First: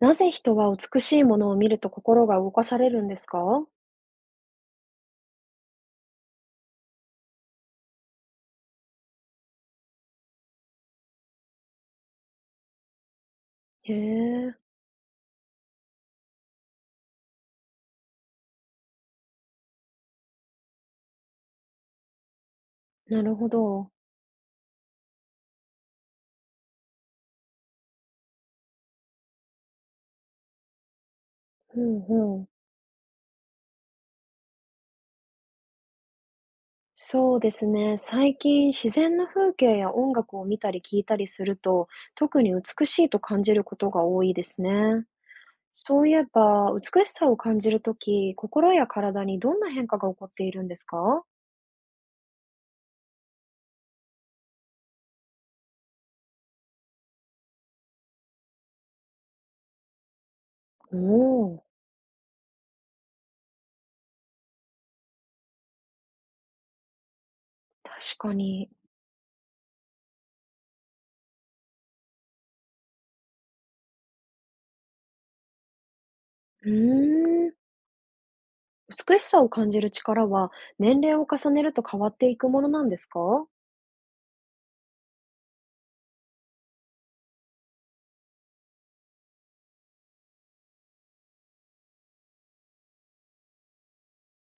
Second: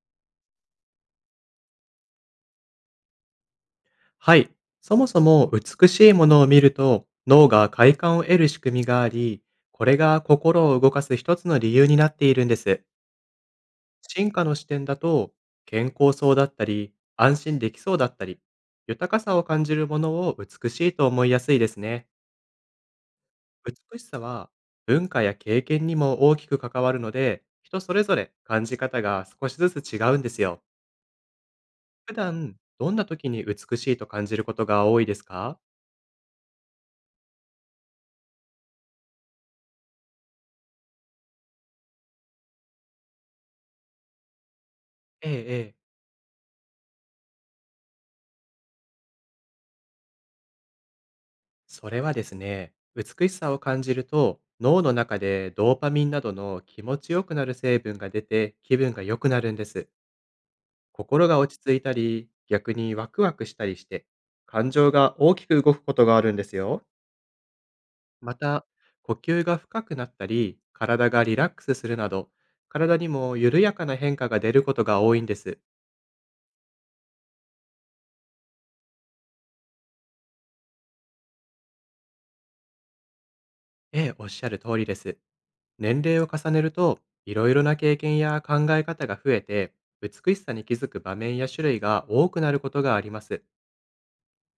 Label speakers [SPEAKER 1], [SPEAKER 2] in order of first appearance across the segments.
[SPEAKER 1] なぜ人は美しいものを見ると心が動かされるんですか？
[SPEAKER 2] はい。そもそも美しいものを見ると脳が快感を得る仕組みがあり、これが心を動かす一つの理由になっているんです。
[SPEAKER 1] へ
[SPEAKER 2] 進化
[SPEAKER 1] え、
[SPEAKER 2] の視点だと、健康そうだったり、安心できそうだったり、豊かさを感じるものを美しいと思いやすいですね。
[SPEAKER 1] なるほど。
[SPEAKER 2] 美しさは文化や経験にも大きく関わるので、人それぞれ感じ方が少しずつ違うんですよ。
[SPEAKER 1] うん
[SPEAKER 2] 普
[SPEAKER 1] うん。
[SPEAKER 2] 段、どんな時に美しいと感じることが多いですか？
[SPEAKER 1] そうですね。最近自然の風景や音楽を見たり聞いたりすると、特に美しいと感じることが多いですね。
[SPEAKER 2] ええええ。
[SPEAKER 1] そういえば、美しさを感じるとき、心や体にどんな変化が起こっているんですか？
[SPEAKER 2] それはですね、美しさを感じると、脳の中でドーパミンなどの気持ちよくなる成分が出て気分が良くなるんです。
[SPEAKER 1] お
[SPEAKER 2] 心が落ち
[SPEAKER 1] お、
[SPEAKER 2] 着いたり、逆にワクワクしたりして、感情が大きく動くことがあるんですよ。
[SPEAKER 1] 確か
[SPEAKER 2] また、
[SPEAKER 1] に。
[SPEAKER 2] 呼吸が深くなったり、体がリラックスするなど、体にも緩やかな変化が出ることが多いんです。
[SPEAKER 1] うーん。美しさを感じる力は、年齢を重ねると変わっていくものなんですか？
[SPEAKER 2] ええ、おっしゃる通りです。年齢を重ねると、いろいろな経験や考え方が増えて、美しさに気づく場面や種類が多くなることがあります。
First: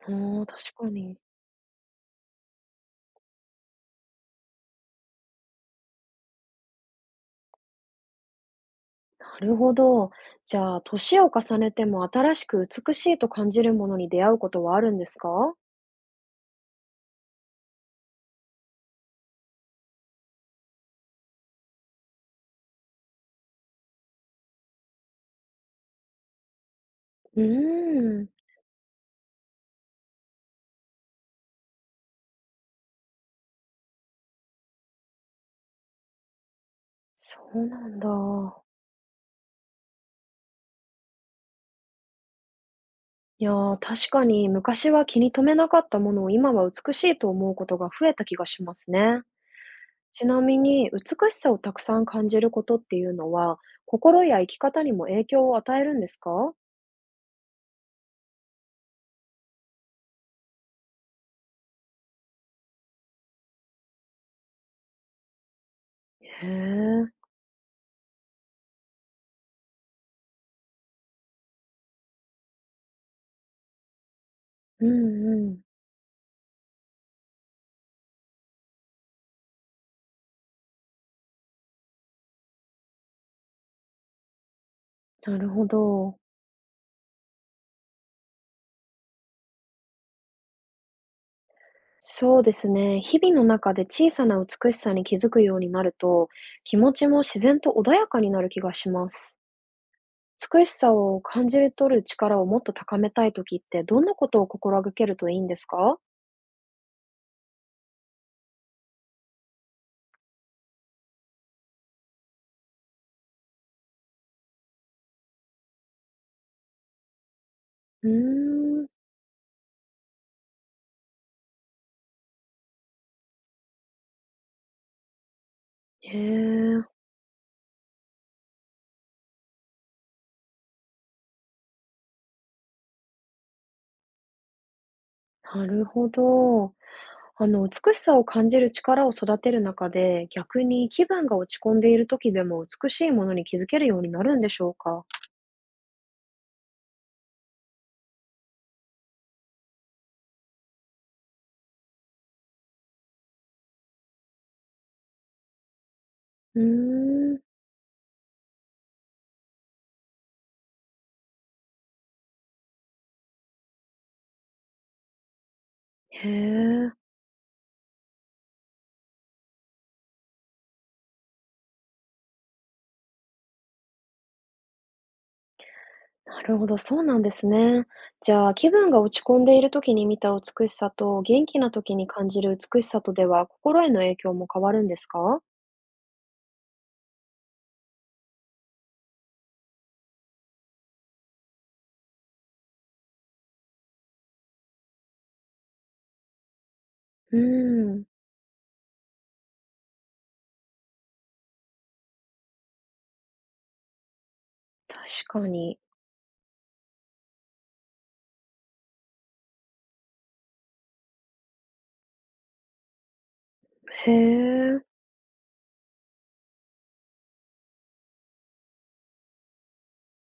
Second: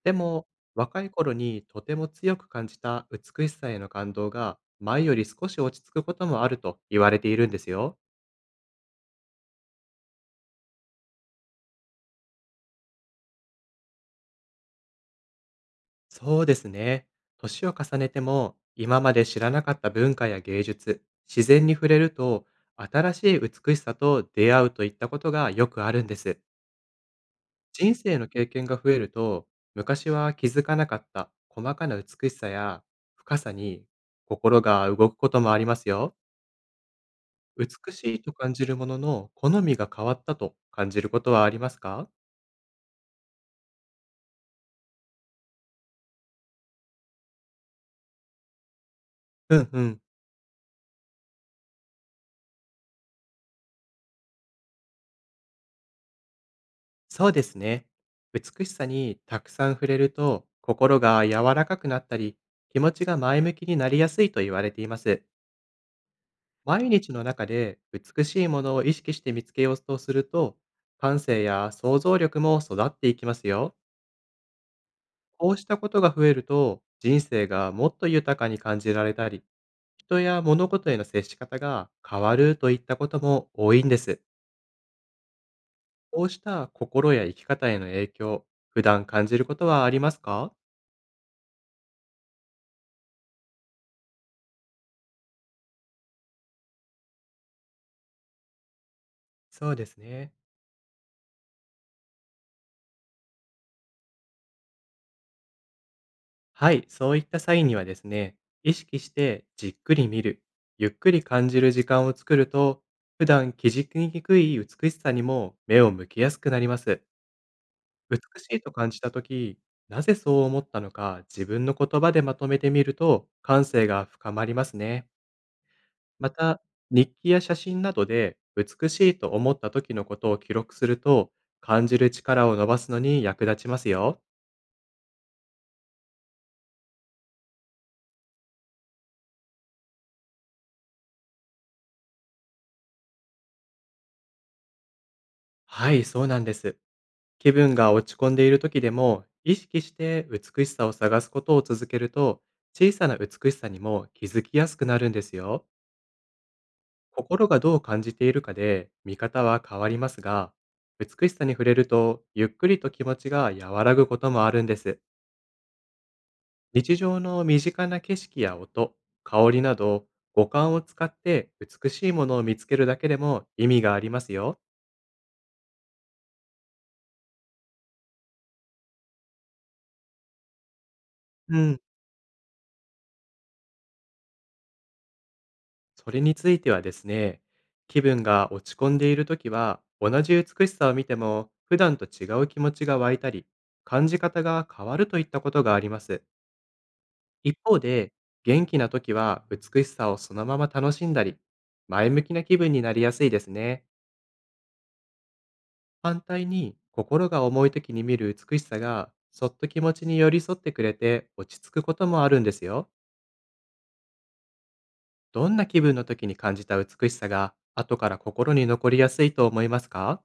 [SPEAKER 2] で
[SPEAKER 1] おお、
[SPEAKER 2] も、
[SPEAKER 1] 確か
[SPEAKER 2] 若い
[SPEAKER 1] に。
[SPEAKER 2] 頃にとても強く感じた美しさへの感動が、前より少し落ち着くこともあると言われているんですよ。
[SPEAKER 1] なるほど。じゃあ、年を重ねても新しく美しいと感じるものに出会うことはあるんですか？
[SPEAKER 2] そうですね。年を重ねても、今まで知らなかった文化や芸術、自然に触れると、新しい美しさと出会うといったことがよくあるんです。
[SPEAKER 1] う
[SPEAKER 2] 人生
[SPEAKER 1] ー
[SPEAKER 2] の
[SPEAKER 1] ん、
[SPEAKER 2] 経験が増えると、昔は気づかなかった細かな美しさや深さに心が動くこともありますよ。
[SPEAKER 1] そうな
[SPEAKER 2] 美
[SPEAKER 1] んだ。
[SPEAKER 2] しいと感じるものの好みが変わったと感じることはありますか？
[SPEAKER 1] いやー、確かに昔は気に留めなかったものを今は美しいと思うことが増えた気がしますね。
[SPEAKER 2] うんうん、
[SPEAKER 1] ちなみに、美しさをたくさん感じることっていうのは、心や生き方にも影響を与えるんですか？
[SPEAKER 2] そうですね。美しさにたくさん触れると心が柔らかくなったり、気持ちが前向きになりやすいと言われています。
[SPEAKER 1] へ
[SPEAKER 2] 毎
[SPEAKER 1] え、
[SPEAKER 2] 日の中で美しいものを意識して見つけようとすると、感性や想像力も育っていきますよ。
[SPEAKER 1] うんう
[SPEAKER 2] こう
[SPEAKER 1] ん、
[SPEAKER 2] したことが増えると、人生がもっと豊かに感じられたり、人や物事への接し方が変わるといったことも多いんです。
[SPEAKER 1] なるほど。
[SPEAKER 2] こうした心や生き方への影響、普段感じることはありますか？
[SPEAKER 1] そうですね。日々の中で小さな美しさに気づくようになると、気持ちも自然と穏やかになる気がします。
[SPEAKER 2] そうですね。
[SPEAKER 1] 美しさを感じ取る力をもっと高めたいときって、どんなことを心がけるといいんですか？
[SPEAKER 2] はい、そういった際にはですね、意識してじっくり見る、ゆっくり感じる時間を作ると、普段気づきにくい美しさにも目を向きやすくなります。
[SPEAKER 1] う
[SPEAKER 2] 美しいと
[SPEAKER 1] ーん。
[SPEAKER 2] 感じた時、なぜそう思ったのか自分の言葉でまとめてみると感性が深まりますね。
[SPEAKER 1] へ
[SPEAKER 2] また、
[SPEAKER 1] え、
[SPEAKER 2] 日記や写真などで美しいと思った時のことを記録すると感じる力を伸ばすのに役立ちますよ。
[SPEAKER 1] なるほど。あの、美しさを感じる力を育てる中で、逆に気分が落ち込んでいるときでも美しいものに気づけるようになるんでしょうか？
[SPEAKER 2] はい、そうなんです。気分が落ち込んでいる時でも意識して美しさを探すことを続けると小さな美しさにも気づきやすくなるんですよ。
[SPEAKER 1] うーん。
[SPEAKER 2] 心がどう感じているかで見方は変わりますが、美しさに触れるとゆっくりと気持ちが和らぐこともあるんです。
[SPEAKER 1] へえ。
[SPEAKER 2] 日常の身近な景色や音、香りなど五感を使って美しいものを見つけるだけでも意味がありますよ。
[SPEAKER 1] なるほど、そうなんですね。じゃあ、気分が落ち込んでいる時に見た美しさと、元
[SPEAKER 2] う
[SPEAKER 1] 気な
[SPEAKER 2] ん。
[SPEAKER 1] 時に感じる美しさとでは、心への影響も変わるんですか？
[SPEAKER 2] それについてはですね、気分が落ち込んでいるときは同じ美しさを見ても普段と違う気持ちが湧いたり、感じ方が変わるといったことがあります。
[SPEAKER 1] う
[SPEAKER 2] 一方
[SPEAKER 1] ーん、
[SPEAKER 2] で、元気な時は美しさをそのまま楽しんだり、前向きな気分になりやすいですね。
[SPEAKER 1] 確かに。
[SPEAKER 2] 反対に、心が重い時に見る美しさが、そっと気持ちに寄り添ってくれて落ち着くこともあるんですよ。
[SPEAKER 1] へえ。
[SPEAKER 2] どんな気分の時に感じた美しさが、後から心に残りやすいと思いますか？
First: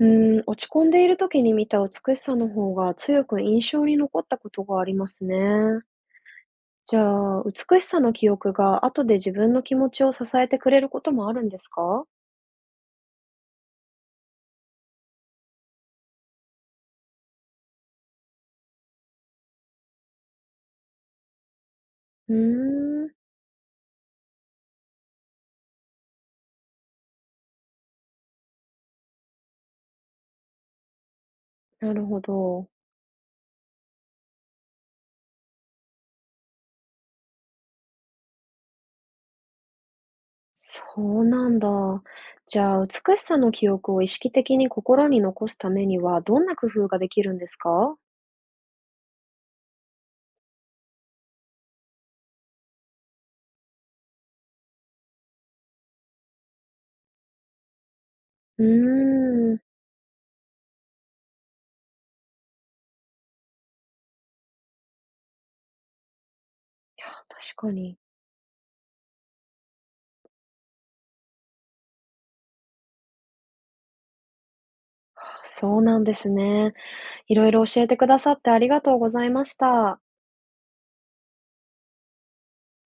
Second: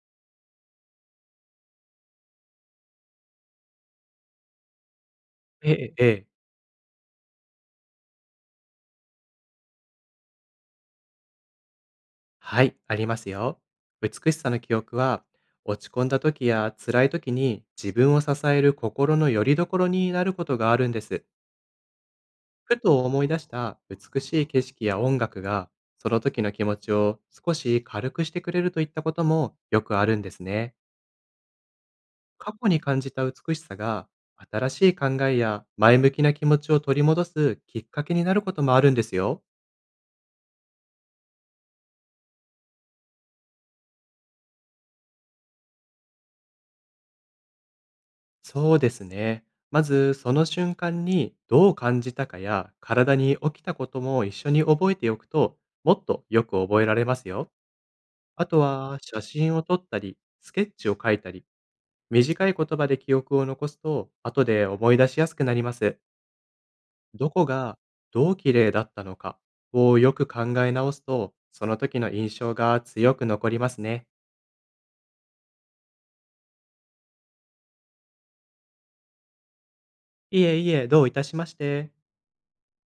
[SPEAKER 1] うーん、落ち込んでいる時に見た美しさの方が強く印象に残ったことがありますね。
[SPEAKER 2] ええ、ええ。
[SPEAKER 1] じゃあ、美しさの記憶が後で自分の気持ちを支えてくれることもあるんですか？
[SPEAKER 2] はい、ありますよ。美しさの記憶は、落ち込んだ時や辛い時に自分を支える心の拠り所になることがあるんです。
[SPEAKER 1] うー
[SPEAKER 2] ふと
[SPEAKER 1] ん、
[SPEAKER 2] 思い出した美しい景色や音楽が、その時の気持ちを少し軽くしてくれるといったこともよくあるんですね。
[SPEAKER 1] なるほ
[SPEAKER 2] 過去
[SPEAKER 1] ど。
[SPEAKER 2] に感じた美しさが、新しい考えや前向きな気持ちを取り戻すきっかけになることもあるんですよ。
[SPEAKER 1] そうなんだ。じゃあ、美しさの記憶を意識的に心に残すためには、どんな工夫ができるんですか？
[SPEAKER 2] そうですね。まず、その瞬間にどう感じたかや、体に起きたことも一緒に覚えておくと、もっとよく覚えられますよ。あと
[SPEAKER 1] う
[SPEAKER 2] は、写
[SPEAKER 1] ー
[SPEAKER 2] 真
[SPEAKER 1] ん、
[SPEAKER 2] を撮ったり、スケッチを描いたり、短い言葉で記憶を残すと、後で思い出しやすくなります。どこ
[SPEAKER 1] 確か
[SPEAKER 2] が
[SPEAKER 1] に。
[SPEAKER 2] どう綺麗だったのかをよく考え直すと、その時の印象が強く残りますね。
[SPEAKER 1] そうなんですね。いろいろ教えてくださってありがとうございました。
[SPEAKER 2] いえいえ、どういたしまして。